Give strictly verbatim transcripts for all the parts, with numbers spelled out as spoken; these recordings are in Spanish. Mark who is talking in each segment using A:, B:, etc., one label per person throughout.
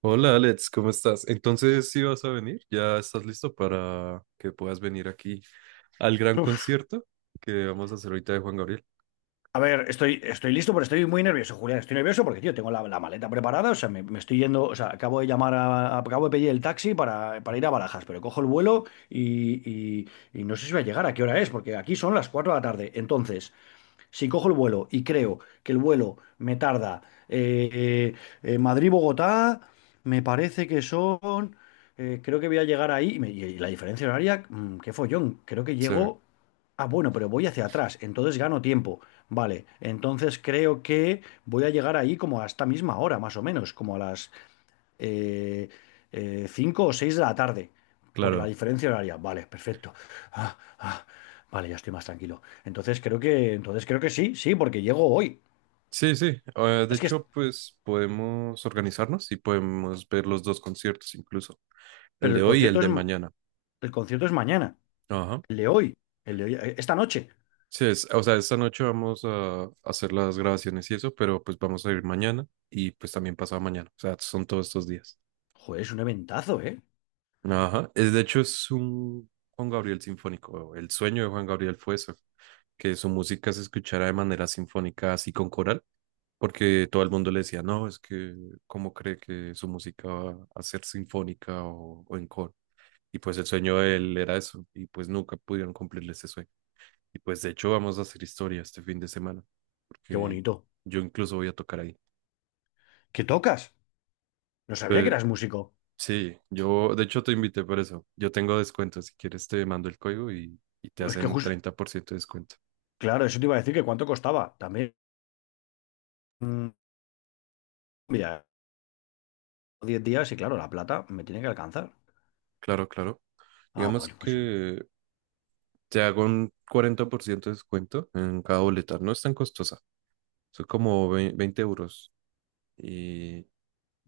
A: Hola Alex, ¿cómo estás? Entonces, ¿sí vas a venir? ¿Ya estás listo para que puedas venir aquí al gran
B: Uf,
A: concierto que vamos a hacer ahorita de Juan Gabriel?
B: a ver, estoy, estoy listo, pero estoy muy nervioso, Julián. Estoy nervioso porque, tío, tengo la, la maleta preparada. O sea, me, me estoy yendo. O sea, acabo de llamar a, acabo de pedir el taxi para, para ir a Barajas, pero cojo el vuelo y, y- y no sé si voy a llegar, a qué hora es, porque aquí son las cuatro de la tarde. Entonces, Si cojo el vuelo y creo que el vuelo me tarda, eh, eh, eh, Madrid-Bogotá, me parece que son, eh, creo que voy a llegar ahí, y, me- y la diferencia horaria, mm, qué follón, creo que
A: Sí,
B: llego, ah, bueno, pero voy hacia atrás, entonces gano tiempo, vale, entonces creo que voy a llegar ahí como a esta misma hora, más o menos, como a las eh, eh, cinco o seis de la tarde, por la
A: claro.
B: diferencia horaria. Vale, perfecto. Ah, ah, vale, ya estoy más tranquilo. Entonces creo que, entonces creo que sí, sí, porque llego hoy.
A: Sí, sí. Eh, de
B: Es que, es-
A: hecho, pues podemos organizarnos y podemos ver los dos conciertos incluso, el
B: pero
A: de
B: el
A: hoy y el
B: concierto es,
A: de mañana.
B: el concierto es mañana,
A: Ajá.
B: el de hoy, el de hoy, eh, esta noche.
A: Sí, es, o sea, esta noche vamos a hacer las grabaciones y eso, pero pues vamos a ir mañana y pues también pasado mañana. O sea, son todos estos días.
B: Joder, es un eventazo, ¿eh?
A: Ajá. Es, de hecho, es un Juan Gabriel sinfónico. El sueño de Juan Gabriel fue eso, que su música se escuchara de manera sinfónica, así con coral, porque todo el mundo le decía, no, es que, ¿cómo cree que su música va a ser sinfónica o, o en coro? Y pues el sueño de él era eso, y pues nunca pudieron cumplirle ese sueño. Y pues de hecho vamos a hacer historia este fin de semana,
B: Qué
A: porque
B: bonito.
A: yo incluso voy a tocar ahí.
B: ¿Qué tocas? No sabía que
A: Pues,
B: eras músico.
A: sí, yo de hecho te invité por eso. Yo tengo descuento, si quieres te mando el código y, y te
B: Es que
A: hacen
B: justo,
A: treinta por ciento de descuento.
B: claro, eso te iba a decir que cuánto costaba. También, mm, mira, diez días y claro, la plata me tiene que alcanzar.
A: Claro, claro.
B: Ah,
A: Digamos
B: vale, pues ya.
A: que te hago un cuarenta por ciento de descuento en cada boleta. No es tan costosa, son como vei- veinte euros y,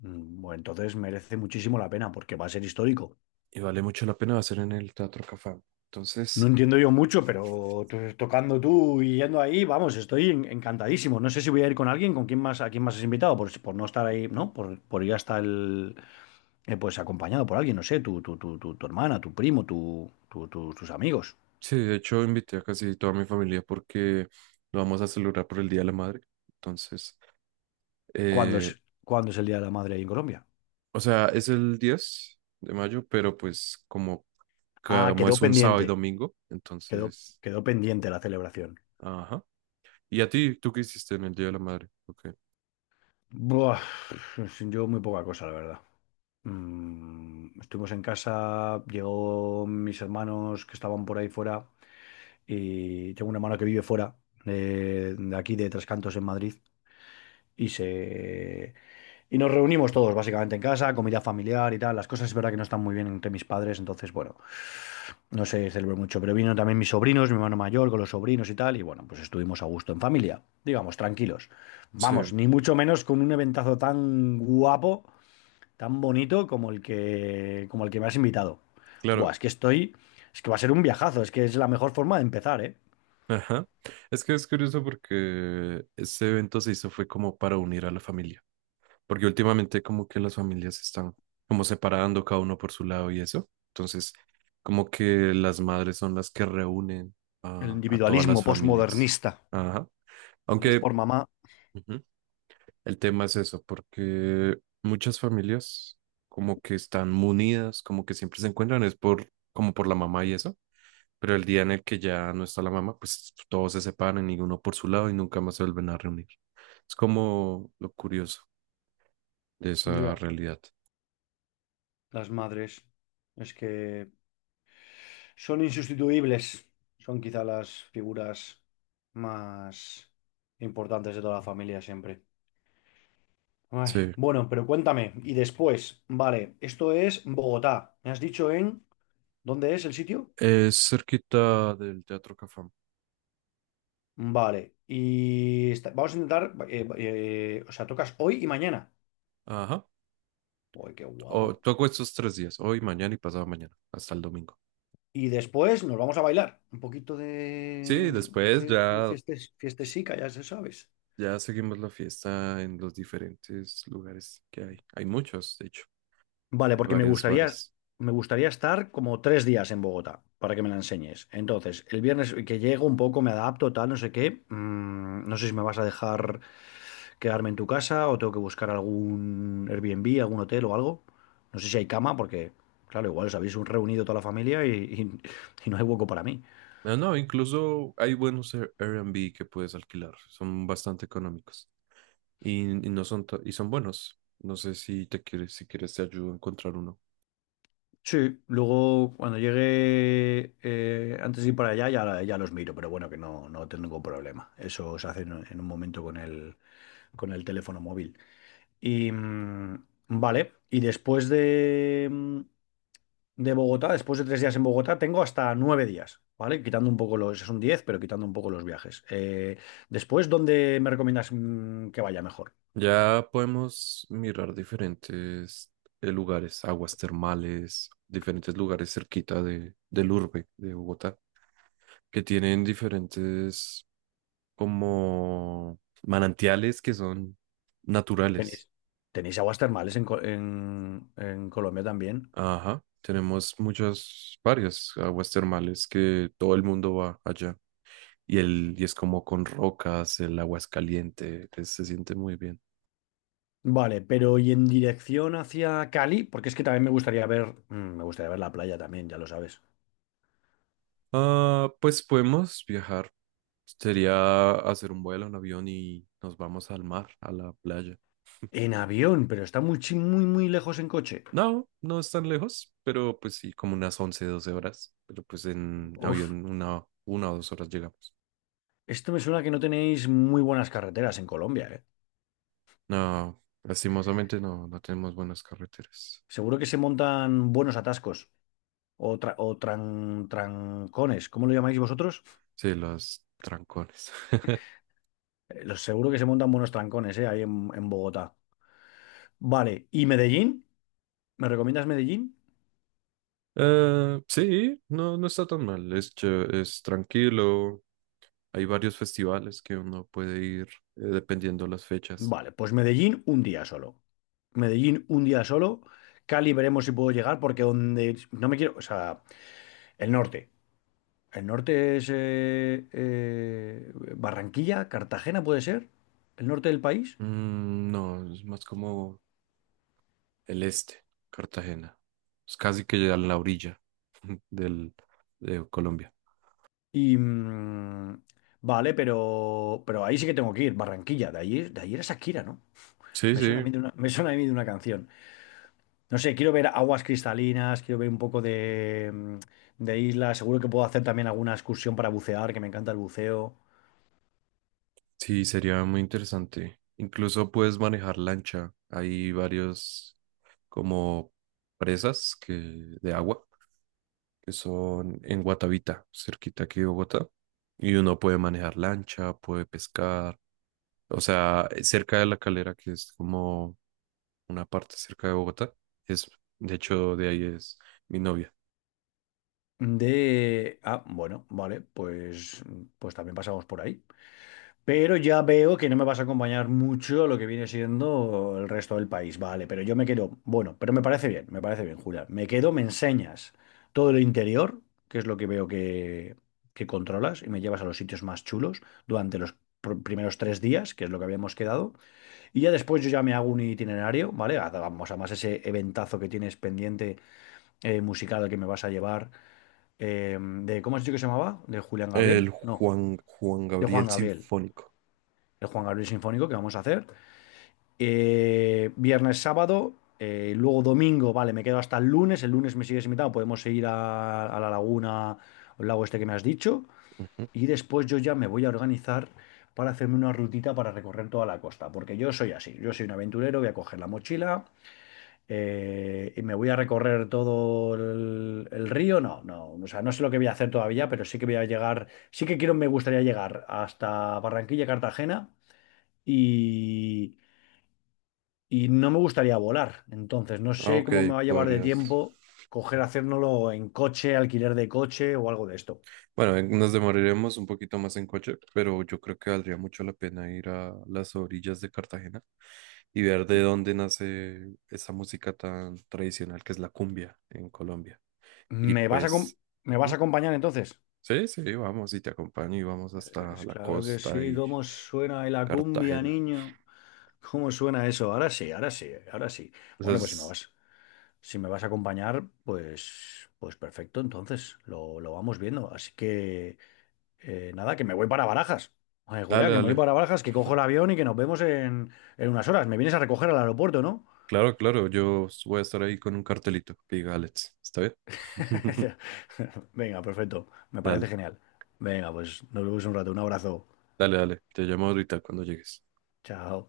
B: Mm, Bueno, entonces merece muchísimo la pena porque va a ser histórico.
A: y vale mucho la pena hacer en el Teatro Cafam.
B: No
A: Entonces,
B: entiendo yo mucho, pero to- tocando tú y yendo ahí, vamos, estoy en- encantadísimo. No sé si voy a ir con alguien, con quién más, a quién más has invitado, por, por no estar ahí, ¿no? Por, por ir hasta el, eh, pues acompañado por alguien, no sé, tu, tu, tu, tu, tu hermana, tu primo, tu, tu- tu- tus amigos.
A: sí, de hecho invité a casi toda mi familia porque lo vamos a celebrar por el Día de la Madre. Entonces,
B: ¿Cuándo
A: eh,
B: es, cuándo es el Día de la Madre ahí en Colombia?
A: o sea, es el diez de mayo, pero pues como
B: Ah,
A: como
B: quedó
A: es un sábado y
B: pendiente,
A: domingo,
B: quedó,
A: entonces,
B: quedó pendiente la celebración.
A: ajá. ¿Y a ti, tú qué hiciste en el Día de la Madre? Ok.
B: Buah, yo muy poca cosa, la verdad. Mm, estuvimos en casa, llegó mis hermanos que estaban por ahí fuera. Y tengo un hermano que vive fuera de, de aquí, de Tres Cantos, en Madrid. Y se y nos reunimos todos básicamente en casa, comida familiar y tal. Las cosas es verdad que no están muy bien entre mis padres, entonces bueno, no se celebró mucho. Pero vino también mis sobrinos, mi hermano mayor con los sobrinos y tal. Y bueno, pues estuvimos a gusto en familia, digamos, tranquilos.
A: Sí,
B: Vamos, ni mucho menos con un eventazo tan guapo, tan bonito como el que, como el que me has invitado. Buah,
A: claro.
B: es que estoy, es que va a ser un viajazo, es que es la mejor forma de empezar, ¿eh?
A: Ajá. Es que es curioso porque ese evento se hizo fue como para unir a la familia, porque últimamente como que las familias se están como separando cada uno por su lado y eso. Entonces, como que las madres son las que reúnen
B: El
A: a, a todas las
B: individualismo
A: familias.
B: posmodernista.
A: Ajá.
B: Y no es
A: Aunque...
B: por mamá.
A: ujú. El tema es eso, porque muchas familias como que están munidas, como que siempre se encuentran, es por, como por la mamá y eso, pero el día en el que ya no está la mamá, pues todos se separan y uno por su lado y nunca más se vuelven a reunir. Es como lo curioso de esa
B: Ya,
A: realidad.
B: las madres. Es que son insustituibles. Son quizá las figuras más importantes de toda la familia siempre. Ay,
A: Sí,
B: bueno, pero cuéntame. Y después, vale, esto es Bogotá. ¿Me has dicho en dónde es el sitio?
A: es cerquita del Teatro Cafam.
B: Vale. Y está- vamos a intentar, eh, eh, o sea, tocas hoy y mañana.
A: Ajá.
B: Uy, qué
A: O
B: guapo.
A: toco estos tres días, hoy, mañana y pasado mañana, hasta el domingo.
B: Y después nos vamos a bailar. Un poquito de,
A: Sí, después
B: de,
A: ya
B: fiestes- fiestesica, ya se sabes.
A: Ya seguimos la fiesta en los diferentes lugares que hay. Hay muchos, de hecho.
B: Vale,
A: Hay
B: porque me
A: varios
B: gustaría,
A: bares.
B: me gustaría estar como tres días en Bogotá para que me la enseñes. Entonces, el viernes que llego un poco, me adapto, tal, no sé qué. Mm, no sé si me vas a dejar quedarme en tu casa o tengo que buscar algún Airbnb, algún hotel o algo. No sé si hay cama, porque, claro, igual os habéis reunido toda la familia y, y- y no hay hueco para mí.
A: No, no, incluso hay buenos Air- Airbnb que puedes alquilar. Son bastante económicos. Y, y no son ta- y son buenos. No sé si te quieres, si quieres te ayudo a encontrar uno.
B: Sí, luego cuando llegue, eh, antes de ir para allá, ya, ya los miro, pero bueno, que no, no tengo ningún problema. Eso se hace en, en un momento con el, con el teléfono móvil. Y mm, vale, y después de, mm, de Bogotá, después de tres días en Bogotá, tengo hasta nueve días, ¿vale? Quitando un poco los, son diez, pero quitando un poco los viajes. Eh, después, ¿dónde me recomiendas, mm, que vaya mejor?
A: Ya podemos mirar diferentes eh, lugares, aguas termales, diferentes lugares cerquita de, del urbe de Bogotá, que tienen diferentes como manantiales que son
B: ¿Tenéis,
A: naturales.
B: tenéis aguas termales en, Co- en en Colombia también?
A: Ajá, tenemos muchas, varias aguas termales que todo el mundo va allá. Y el, y es como con rocas, el agua es caliente, es- se siente muy bien.
B: Vale, pero ¿y en dirección hacia Cali? Porque es que también me gustaría ver, mm, me gustaría ver la playa también, ya lo sabes.
A: Ah, pues podemos viajar. Sería hacer un vuelo, un avión y nos vamos al mar, a la playa.
B: En avión, pero está muy, chi- muy, muy lejos en coche.
A: No, no es tan lejos, pero pues sí, como unas once doce horas. Pero pues en
B: Uf,
A: avión una, una o dos horas llegamos.
B: esto me suena que no tenéis muy buenas carreteras en Colombia, ¿eh?
A: No, lastimosamente no, no tenemos buenas carreteras.
B: Seguro que se montan buenos atascos o, tra- o tran- trancones, ¿cómo lo llamáis vosotros?
A: Sí, los trancones.
B: Eh, los- seguro que se montan buenos trancones, ¿eh? Ahí en, en Bogotá. Vale, ¿y Medellín? ¿Me recomiendas Medellín?
A: Eh, sí, no, no está tan mal. Es, ch- es tranquilo. Hay varios festivales que uno puede ir eh, dependiendo las fechas.
B: Vale, pues Medellín un día solo. Medellín un día solo. Cali veremos si puedo llegar porque donde no me quiero, o sea, el norte. El norte es eh, eh, Barranquilla, Cartagena puede ser, el norte del país.
A: Mm, no, es más como el este, Cartagena. Es casi que ya en la orilla del, de Colombia.
B: Y mm, vale, pero, pero ahí sí que tengo que ir, Barranquilla, de ahí, de ahí era Shakira, ¿no?
A: Sí,
B: Me suena a
A: sí,
B: mí de una, me suena a mí de una canción. No sé, quiero ver aguas cristalinas, quiero ver un poco de, mm, de islas, seguro que puedo hacer también alguna excursión para bucear, que me encanta el buceo.
A: sí, sería muy interesante. Incluso puedes manejar lancha. Hay varios como presas que, de agua que son en Guatavita, cerquita aquí de Bogotá. Y uno puede manejar lancha, puede pescar. O sea, eh, cerca de la Calera, que es como una parte cerca de Bogotá. Es, de hecho, de ahí es mi novia.
B: De... Ah, bueno, vale, pues, pues también pasamos por ahí. Pero ya veo que no me vas a acompañar mucho a lo que viene siendo el resto del país. Vale, pero yo me quedo... Bueno, pero me parece bien, me parece bien, Julia. Me quedo, me enseñas todo lo interior, que es lo que veo que, que controlas, y me llevas a los sitios más chulos durante los pr- primeros tres días, que es lo que habíamos quedado. Y ya después yo ya me hago un itinerario, ¿vale? Haz- Vamos, además ese eventazo que tienes pendiente, eh, musical al que me vas a llevar, eh, de, ¿cómo has dicho que se llamaba? ¿De Julián Gabriel?
A: El
B: No,
A: Juan, Juan
B: de Juan
A: Gabriel
B: Gabriel.
A: Sinfónico.
B: El Juan Gabriel Sinfónico que vamos a hacer. Eh, viernes, sábado, eh, luego domingo, vale, me quedo hasta el lunes. El lunes me sigues invitado, podemos ir a, a la laguna, al lago este que me has dicho.
A: Ujú.
B: Y después yo ya me voy a organizar para hacerme una rutita para recorrer toda la costa, porque yo soy así, yo soy un aventurero, voy a coger la mochila, eh, y me voy a recorrer todo el, el río. No, no, o sea, no sé lo que voy a hacer todavía, pero sí que voy a llegar, sí que quiero, me gustaría llegar hasta Barranquilla, Cartagena y, y no me gustaría volar. Entonces, no
A: Ah,
B: sé
A: ok,
B: cómo me va a llevar de
A: podrías.
B: tiempo coger, hacérnoslo en coche, alquiler de coche o algo de esto.
A: Bueno, en- nos demoraremos un poquito más en coche, pero yo creo que valdría mucho la pena ir a las orillas de Cartagena y ver de dónde nace esa música tan tradicional que es la cumbia en Colombia. Y
B: ¿Me vas a, acom-
A: pues,
B: me
A: ¿mm?
B: vas a acompañar entonces?
A: Sí, sí, vamos y te acompaño y vamos hasta
B: Es
A: la
B: claro que
A: costa
B: sí,
A: y
B: ¿cómo suena ahí la cumbia,
A: Cartagena.
B: niño? ¿Cómo suena eso? Ahora sí, ahora sí, ahora sí. Bueno, pues si me
A: Entonces,
B: vas. Si me vas a acompañar, pues, pues, perfecto, entonces lo, lo vamos viendo. Así que, eh, nada, que me voy para Barajas. Oye, Julián,
A: dale,
B: que me voy
A: dale.
B: para Barajas, que cojo el avión y que nos vemos en, en, unas horas. Me vienes a recoger al aeropuerto, ¿no?
A: Claro, claro, yo voy a estar ahí con un cartelito que diga Alex, ¿está bien?
B: Venga, perfecto. Me parece
A: Dale,
B: genial. Venga, pues nos vemos un rato. Un abrazo.
A: dale, dale. Te llamo ahorita cuando llegues.
B: Chao.